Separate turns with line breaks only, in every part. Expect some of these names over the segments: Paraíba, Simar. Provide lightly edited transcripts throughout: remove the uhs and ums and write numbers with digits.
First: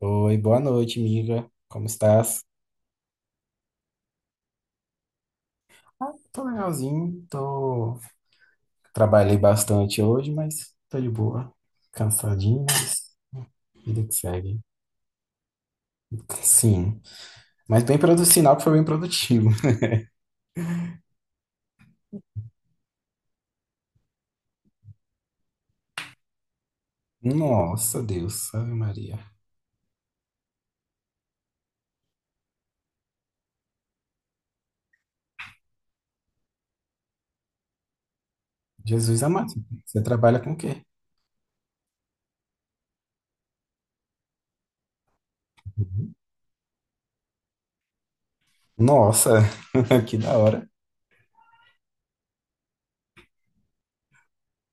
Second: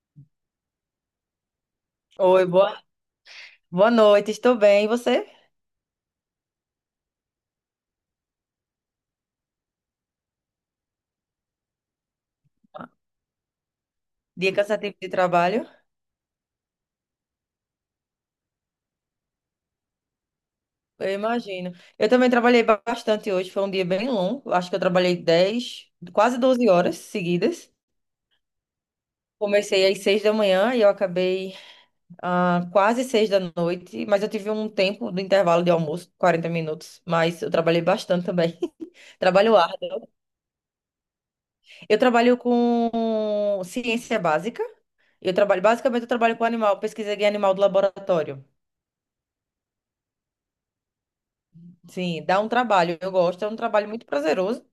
Oi, boa noite, amiga. Como estás?
Oi, boa noite, estou bem. E você?
Tô legalzinho, trabalhei bastante hoje, mas tô de boa. Cansadinho, mas vida que
Dia
segue.
cansativo de trabalho?
Sim, mas bem produtivo, sinal que foi bem produtivo.
Eu imagino. Eu também trabalhei bastante hoje, foi um dia bem longo. Acho que eu trabalhei 10, quase 12 horas seguidas.
Nossa, Deus, Ave Maria.
Comecei às 6 da manhã e eu acabei quase 6 da noite, mas eu tive um tempo do intervalo de almoço, 40 minutos, mas eu trabalhei bastante também.
Jesus amado,
Trabalho
você
árduo.
trabalha com o quê?
Eu trabalho com ciência básica. Eu trabalho, basicamente, eu trabalho com animal, pesquisa de animal do laboratório.
Nossa, que da hora.
Sim, dá um trabalho. Eu gosto, é um trabalho muito prazeroso,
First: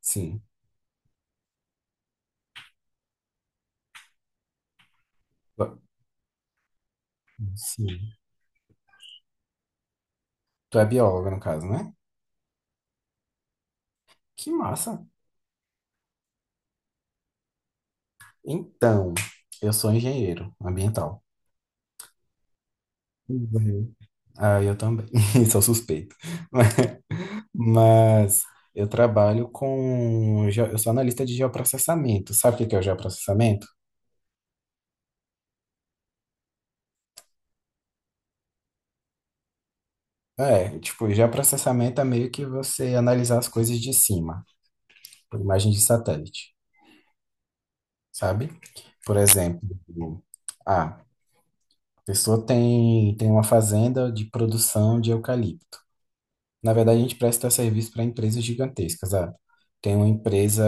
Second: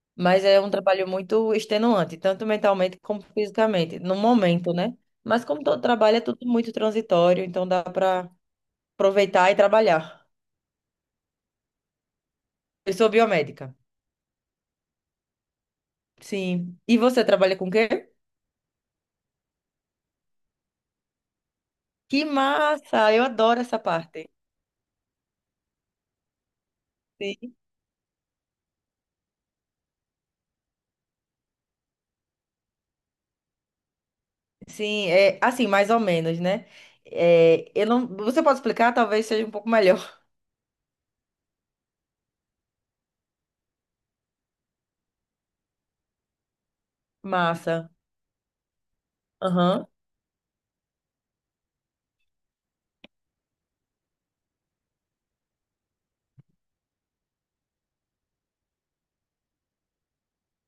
Sim,
mas é um trabalho muito extenuante, tanto mentalmente como fisicamente, no momento, né? Mas como todo trabalho é tudo muito transitório, então dá
sim.
para aproveitar e trabalhar.
Tu é bióloga, no caso, né?
Eu sou biomédica.
Que massa.
Sim. E você trabalha com o quê?
Então, eu sou engenheiro ambiental.
Que massa! Eu adoro essa
Uhum.
parte.
Ah, eu também, sou suspeito.
Sim,
Mas eu trabalho com Eu sou analista de geoprocessamento. Sabe o que que é o geoprocessamento?
sim, é assim, mais ou menos, né? É, eu não, você pode explicar, talvez seja um pouco melhor.
É, tipo, geoprocessamento é meio que você analisar as coisas de cima, por imagem de satélite,
Massa.
sabe? Por exemplo,
Aham.
ah, a pessoa tem uma fazenda de produção de eucalipto. Na verdade, a gente presta serviço para empresas gigantescas. Ah, tem uma empresa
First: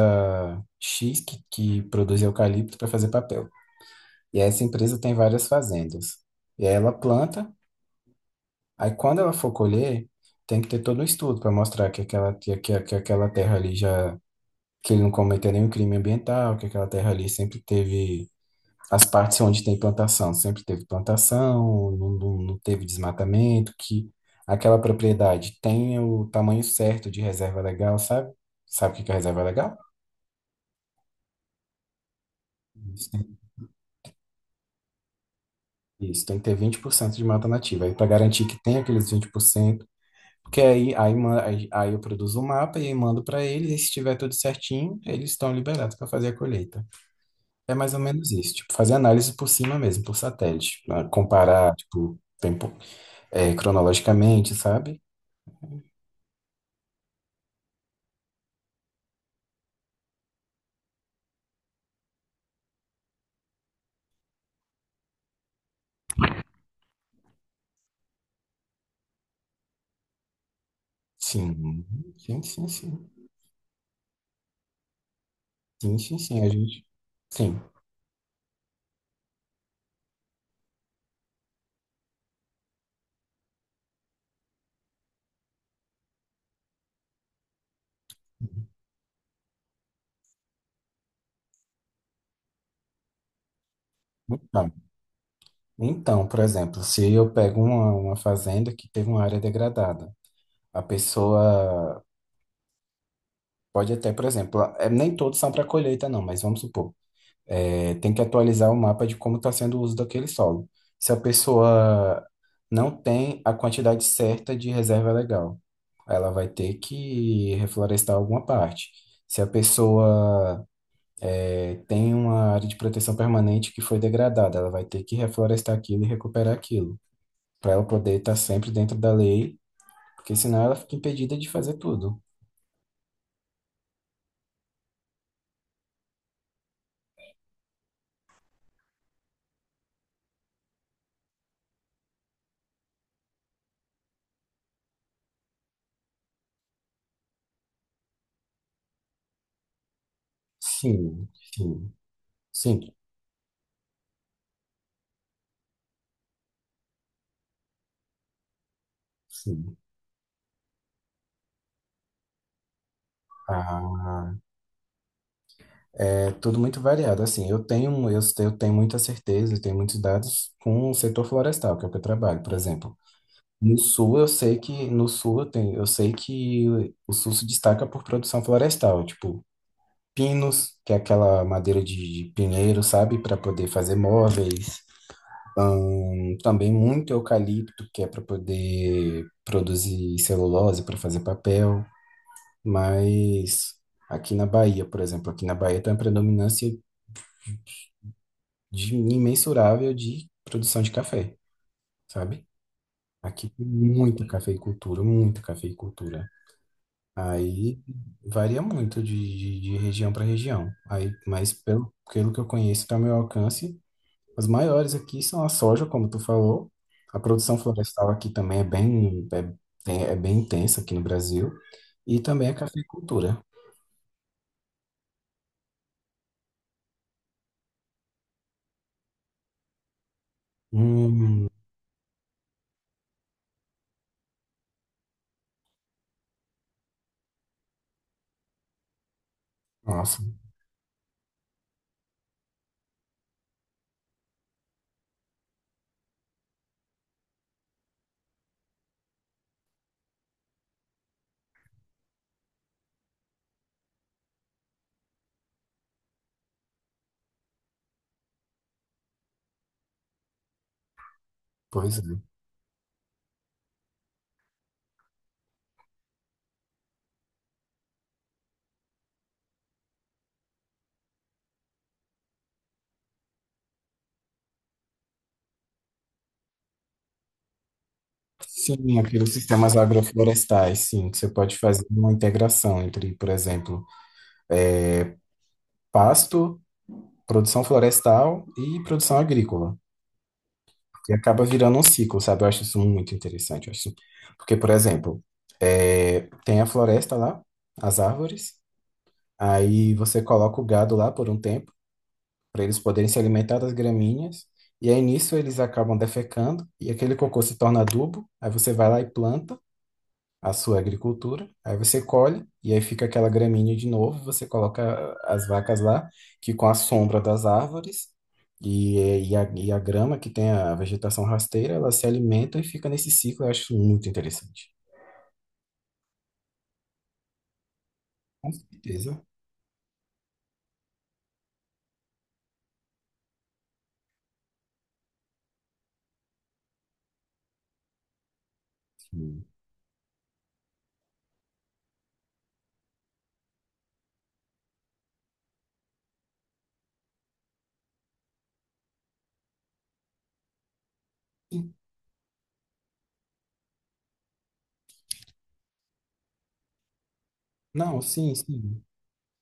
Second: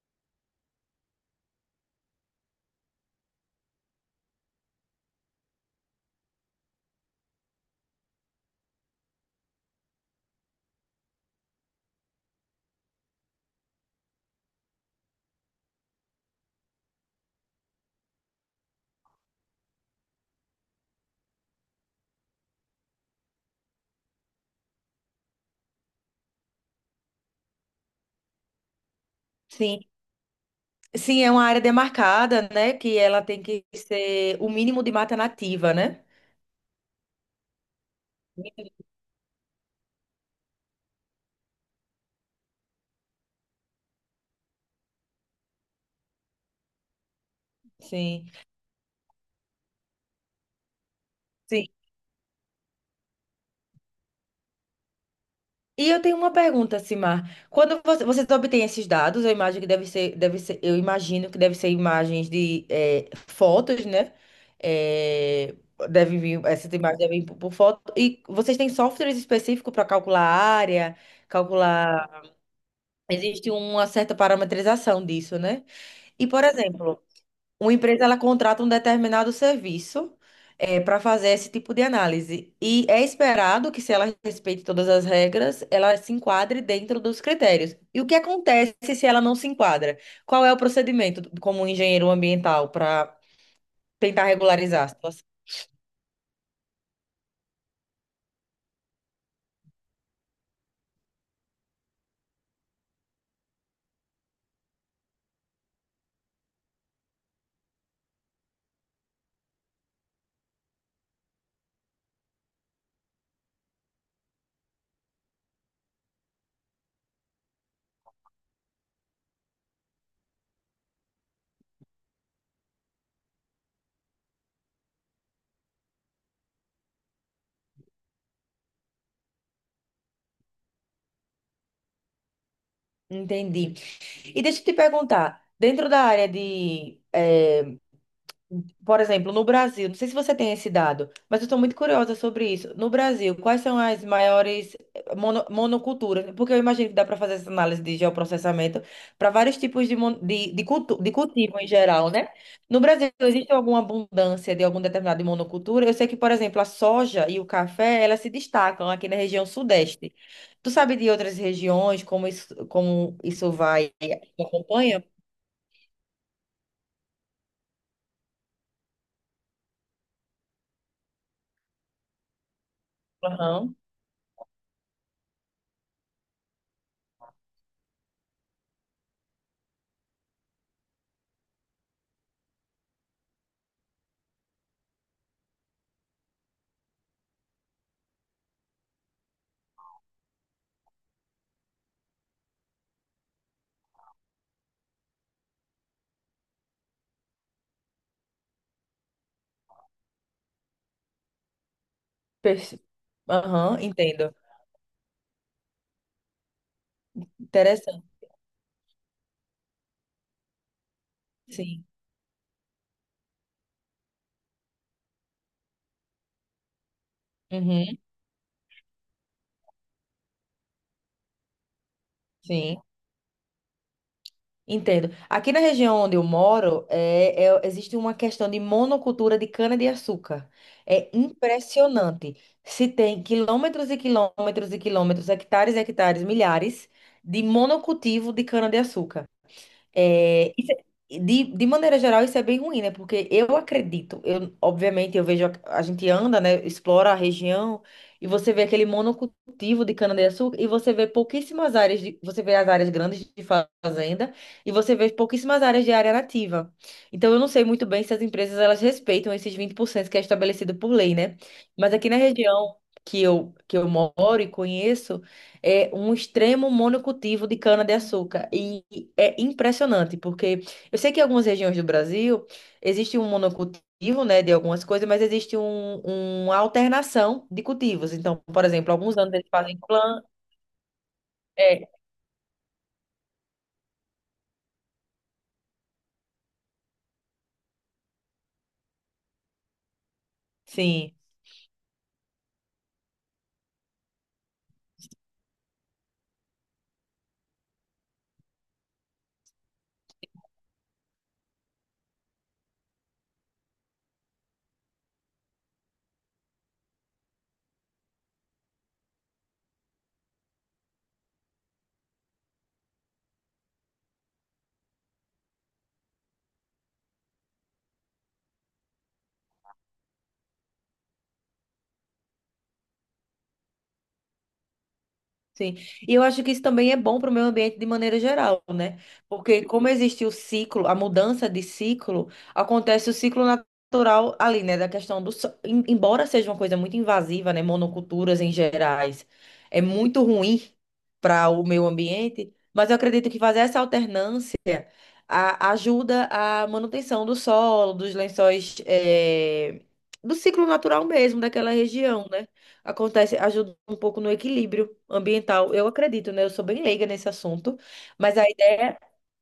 X que produz eucalipto para fazer papel. E essa empresa tem várias fazendas. E aí ela planta, aí quando ela for colher, tem que ter todo um estudo para mostrar que aquela terra ali já. Que ele não cometeu nenhum crime ambiental, que aquela terra ali sempre teve as partes onde tem plantação, sempre teve plantação, não teve desmatamento, que aquela propriedade tenha o tamanho certo de reserva legal, sabe? Sabe o que que é reserva legal?
Sim. Sim, é uma área demarcada, né? Que
Isso,
ela
tem
tem que ser o mínimo de mata nativa, né?
isso, tem que ter 20% de mata nativa, aí para garantir que tem aqueles 20%, porque aí eu produzo o mapa e aí mando para eles, e se estiver tudo certinho, eles estão liberados para fazer a colheita. É mais ou
Sim,
menos isso, tipo, fazer análise por cima mesmo, por satélite, pra
sim.
comparar, tipo, tempo, cronologicamente, sabe?
E eu tenho uma pergunta, Simar. Quando você, vocês obtêm esses dados, eu imagino que deve ser imagens de fotos, né? Eh, Deve vir, essas imagens devem vir por foto. E vocês têm softwares específicos para calcular a área,
Sim,
calcular.
sim, sim, sim.
Existe uma certa parametrização disso, né?
Sim, sim,
E,
sim,
por
a gente.
exemplo,
Sim.
uma empresa ela contrata um determinado serviço para fazer esse tipo de análise. E é esperado que, se ela respeite todas as regras, ela se enquadre dentro dos critérios. E o que acontece se ela não se enquadra? Qual é o procedimento como um engenheiro ambiental para tentar
Então,
regularizar a situação?
então, por exemplo, se eu pego uma fazenda que teve uma área degradada, a pessoa pode até, por exemplo, nem todos são para colheita, não, mas vamos supor, tem que atualizar o mapa de como está sendo o uso daquele solo. Se a pessoa não tem a quantidade certa de reserva legal, ela vai ter que reflorestar alguma parte. Se a pessoa tem uma área de proteção permanente que foi degradada, ela vai ter que reflorestar aquilo e recuperar aquilo, para ela poder estar sempre dentro da lei, porque senão ela fica impedida de fazer tudo.
Entendi. E deixa eu te perguntar, dentro da área de por exemplo, no Brasil, não sei se você tem esse dado, mas eu estou muito curiosa sobre isso. No Brasil, quais são as maiores eh, mono- monoculturas? Porque eu imagino que dá para fazer essa análise de geoprocessamento para vários tipos de, mon- de, cultu- de
Sim,
cultivo em
sim,
geral, né? No
sim,
Brasil, existe alguma abundância de algum determinado monocultura? Eu sei que, por exemplo, a soja e o café, elas se destacam aqui na região
sim.
sudeste. Tu sabe de outras regiões, como isso
Ah,
vai, acompanha?
é tudo muito variado. Assim, eu tenho muita certeza, eu tenho muitos dados com o setor florestal, que é o que eu trabalho, por exemplo.
Aham.
No sul eu sei que No sul eu tenho, eu sei que o sul se destaca por produção florestal, tipo pinos, que é aquela madeira de pinheiro, sabe, para poder fazer móveis. E também muito eucalipto, que é para poder produzir celulose, para fazer papel. Mas aqui na Bahia tem uma predominância imensurável de produção de café, sabe?
Perce-.
Aqui tem
Aham,
muita
entendo.
cafeicultura, muita cafeicultura. Aí
Interessante,
varia muito de região para região. Aí, mas
sim.
pelo que eu conheço, está ao meu alcance, as maiores aqui são a soja, como tu falou. A produção
Uhum,
florestal aqui também é bem, é bem intensa aqui no Brasil. E também a
sim,
cafeicultura.
entendo. Aqui na região onde eu moro, existe uma questão de monocultura de cana-de-açúcar. É
Hum,
impressionante. Se tem quilômetros e quilômetros e quilômetros, hectares e hectares, milhares de monocultivo de cana-de-açúcar.
nossa,
É. De maneira geral, isso é bem ruim, né? Porque eu acredito, eu, obviamente, eu vejo, a gente anda, né? Explora a região e você vê aquele monocultivo de cana-de-açúcar e você vê pouquíssimas áreas, de, você vê as áreas grandes de fazenda e você vê pouquíssimas áreas de área nativa. Então, eu não sei muito bem se as empresas, elas respeitam esses 20% que é estabelecido por lei, né? Mas
pois é.
aqui na região que eu moro e conheço, é um extremo monocultivo de cana-de-açúcar. E é impressionante, porque eu sei que em algumas regiões do Brasil existe um monocultivo, né, de algumas coisas, mas existe um, uma alternação de cultivos. Então, por exemplo,
Sim,
alguns
aqueles
anos eles
sistemas
fazem planta.
agroflorestais, sim, que você pode fazer
É,
uma integração entre, por exemplo, é, pasto, produção florestal e produção agrícola. E
sim.
acaba virando um ciclo, sabe? Eu acho isso muito interessante, eu acho. Porque, por exemplo, tem a floresta lá, as árvores, aí você coloca o gado lá por um tempo, para eles poderem se alimentar das graminhas. E aí nisso eles acabam defecando e aquele cocô se torna adubo. Aí você vai lá e planta a sua agricultura. Aí você colhe e aí fica aquela graminha de novo. Você coloca as vacas lá, que com a sombra das árvores e, e a grama que tem a vegetação rasteira, elas se alimentam e fica nesse ciclo. Eu acho muito interessante.
Sim. E eu acho que isso também é bom para o meio ambiente de maneira
Com
geral, né?
certeza.
Porque como existe o ciclo, a mudança de ciclo, acontece o ciclo natural ali, né? Da questão do solo. Embora seja uma coisa muito invasiva, né? Monoculturas em gerais,
Sim.
é muito ruim para o meio ambiente, mas eu acredito que fazer essa alternância ajuda a manutenção do solo, dos lençóis, do ciclo natural mesmo daquela região, né? Acontece, ajuda um pouco no equilíbrio ambiental. Eu acredito, né? Eu sou bem leiga nesse assunto,
Não, sim,
mas a
sim.
ideia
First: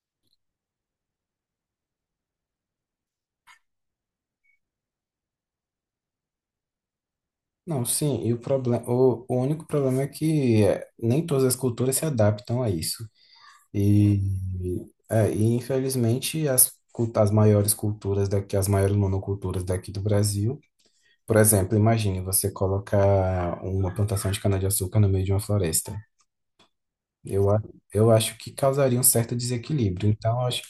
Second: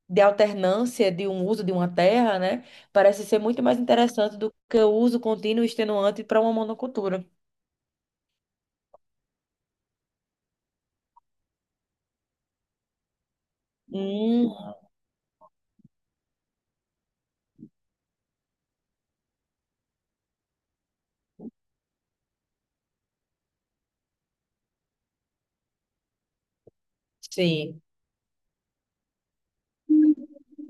de alternância de um uso de uma terra, né, parece ser muito mais interessante do que o uso contínuo e extenuante para uma monocultura.
Não, sim, e o problema, o único problema é que nem todas as culturas se adaptam a isso. E,
Hum,
e infelizmente, as maiores culturas daqui, as maiores monoculturas daqui do Brasil, por exemplo, imagine você colocar uma plantação de cana-de-açúcar no meio de uma floresta. Eu, a-
sim,
eu acho que causaria um certo desequilíbrio. Então, eu acho que,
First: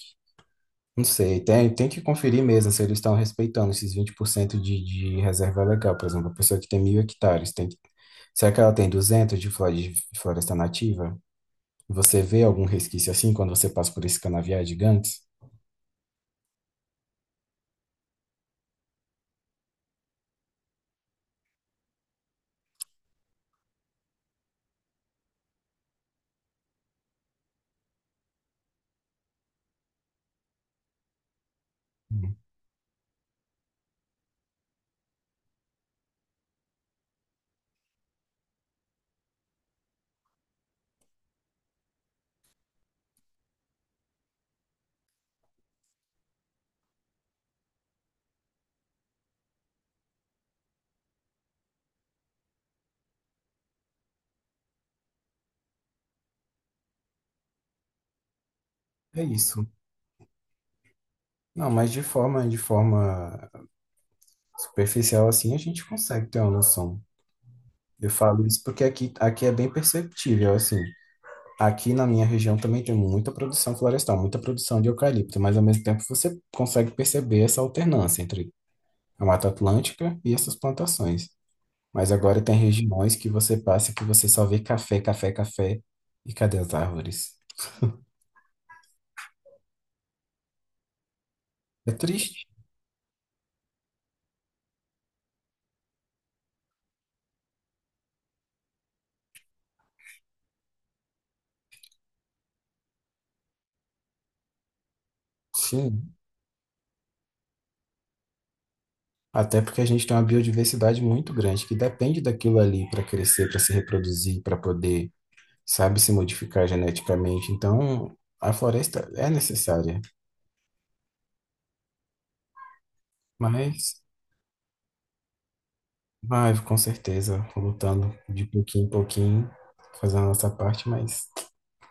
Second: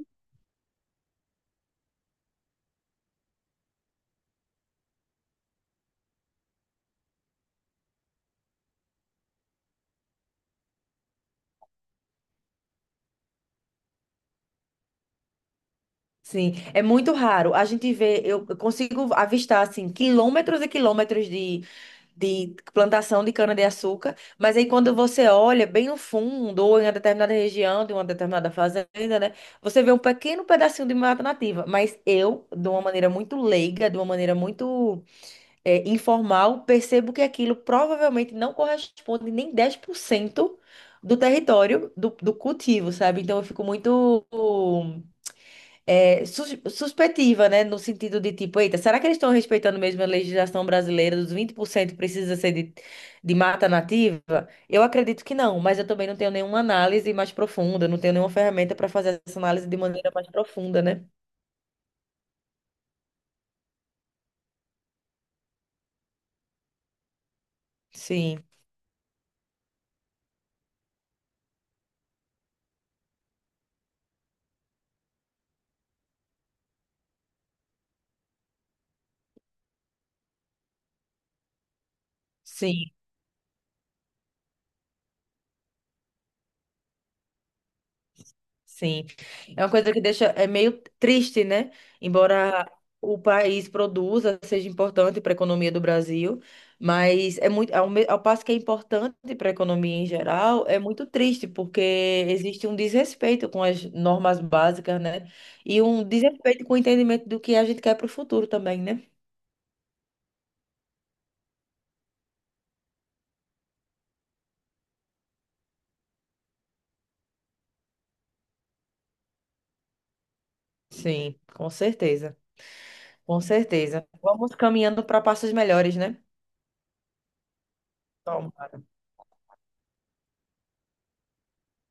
não sei, tem que conferir mesmo se eles estão respeitando esses 20% de reserva legal. Por exemplo, a pessoa que tem 1.000 hectares tem. Será que ela tem 200 de floresta nativa? Você vê algum resquício assim quando você passa por esses canaviais gigantes?
sim. É muito raro. A gente vê, eu consigo avistar assim quilômetros e quilômetros de plantação de cana-de-açúcar, mas aí quando você olha bem no fundo, ou em uma determinada região de uma determinada fazenda, né, você vê um pequeno pedacinho de mata nativa. Mas
Hum,
eu, de uma maneira muito leiga, de uma maneira muito informal, percebo que aquilo provavelmente não corresponde nem 10% do território do cultivo, sabe? Então eu fico muito suspeitiva, né? No sentido de tipo, eita, será que eles estão respeitando mesmo a legislação brasileira dos 20% precisa ser de, mata nativa? Eu acredito que não, mas eu também não tenho nenhuma análise mais profunda, não tenho nenhuma ferramenta para fazer
É
essa
isso.
análise de maneira mais profunda, né?
Não, mas de forma superficial assim, a gente consegue ter uma noção. Eu
Sim,
falo isso porque aqui é bem perceptível, assim. Aqui na minha região também tem muita produção florestal, muita produção de eucalipto, mas ao mesmo tempo você consegue perceber essa alternância entre a Mata Atlântica e essas plantações. Mas agora tem
sim.
regiões que você passa que você só vê café, café, café. E cadê as árvores?
Sim. É uma coisa que deixa é meio triste, né?
É triste,
Embora o país produza, seja importante para a economia do Brasil, mas é muito ao passo que é importante para a economia em geral, é muito triste porque existe um desrespeito com as normas básicas, né? E um
sim.
desrespeito com o entendimento do que a gente quer para o futuro também, né?
Até porque a gente tem uma biodiversidade muito grande que depende daquilo ali para crescer, para se reproduzir, para poder, sabe, se modificar geneticamente. Então, a floresta é necessária.
Sim, com certeza. Com
Mas,
certeza. Vamos caminhando para passos melhores, né?
vai, com certeza, lutando de
Tomara.
pouquinho em pouquinho, fazendo a nossa parte, mas.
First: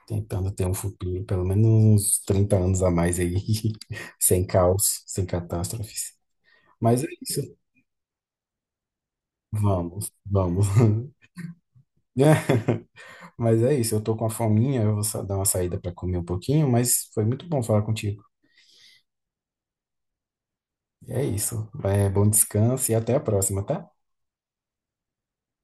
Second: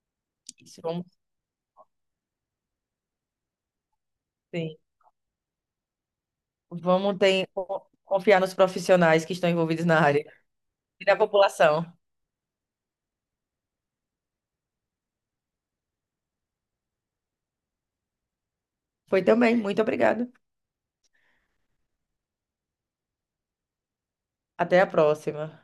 Tentando ter um
Isso, vamos
futuro, pelo menos uns 30 anos a mais aí, sem
sim.
caos, sem catástrofes. Mas é
Vamos
isso.
ter, confiar nos profissionais que estão envolvidos na
Vamos,
área
vamos.
e na população.
Mas é isso, eu tô com a fominha, eu vou dar uma saída para comer um pouquinho, mas foi muito bom falar contigo.
Foi também, muito obrigada.
É isso. É, bom descanso e até a próxima, tá?
Até a próxima.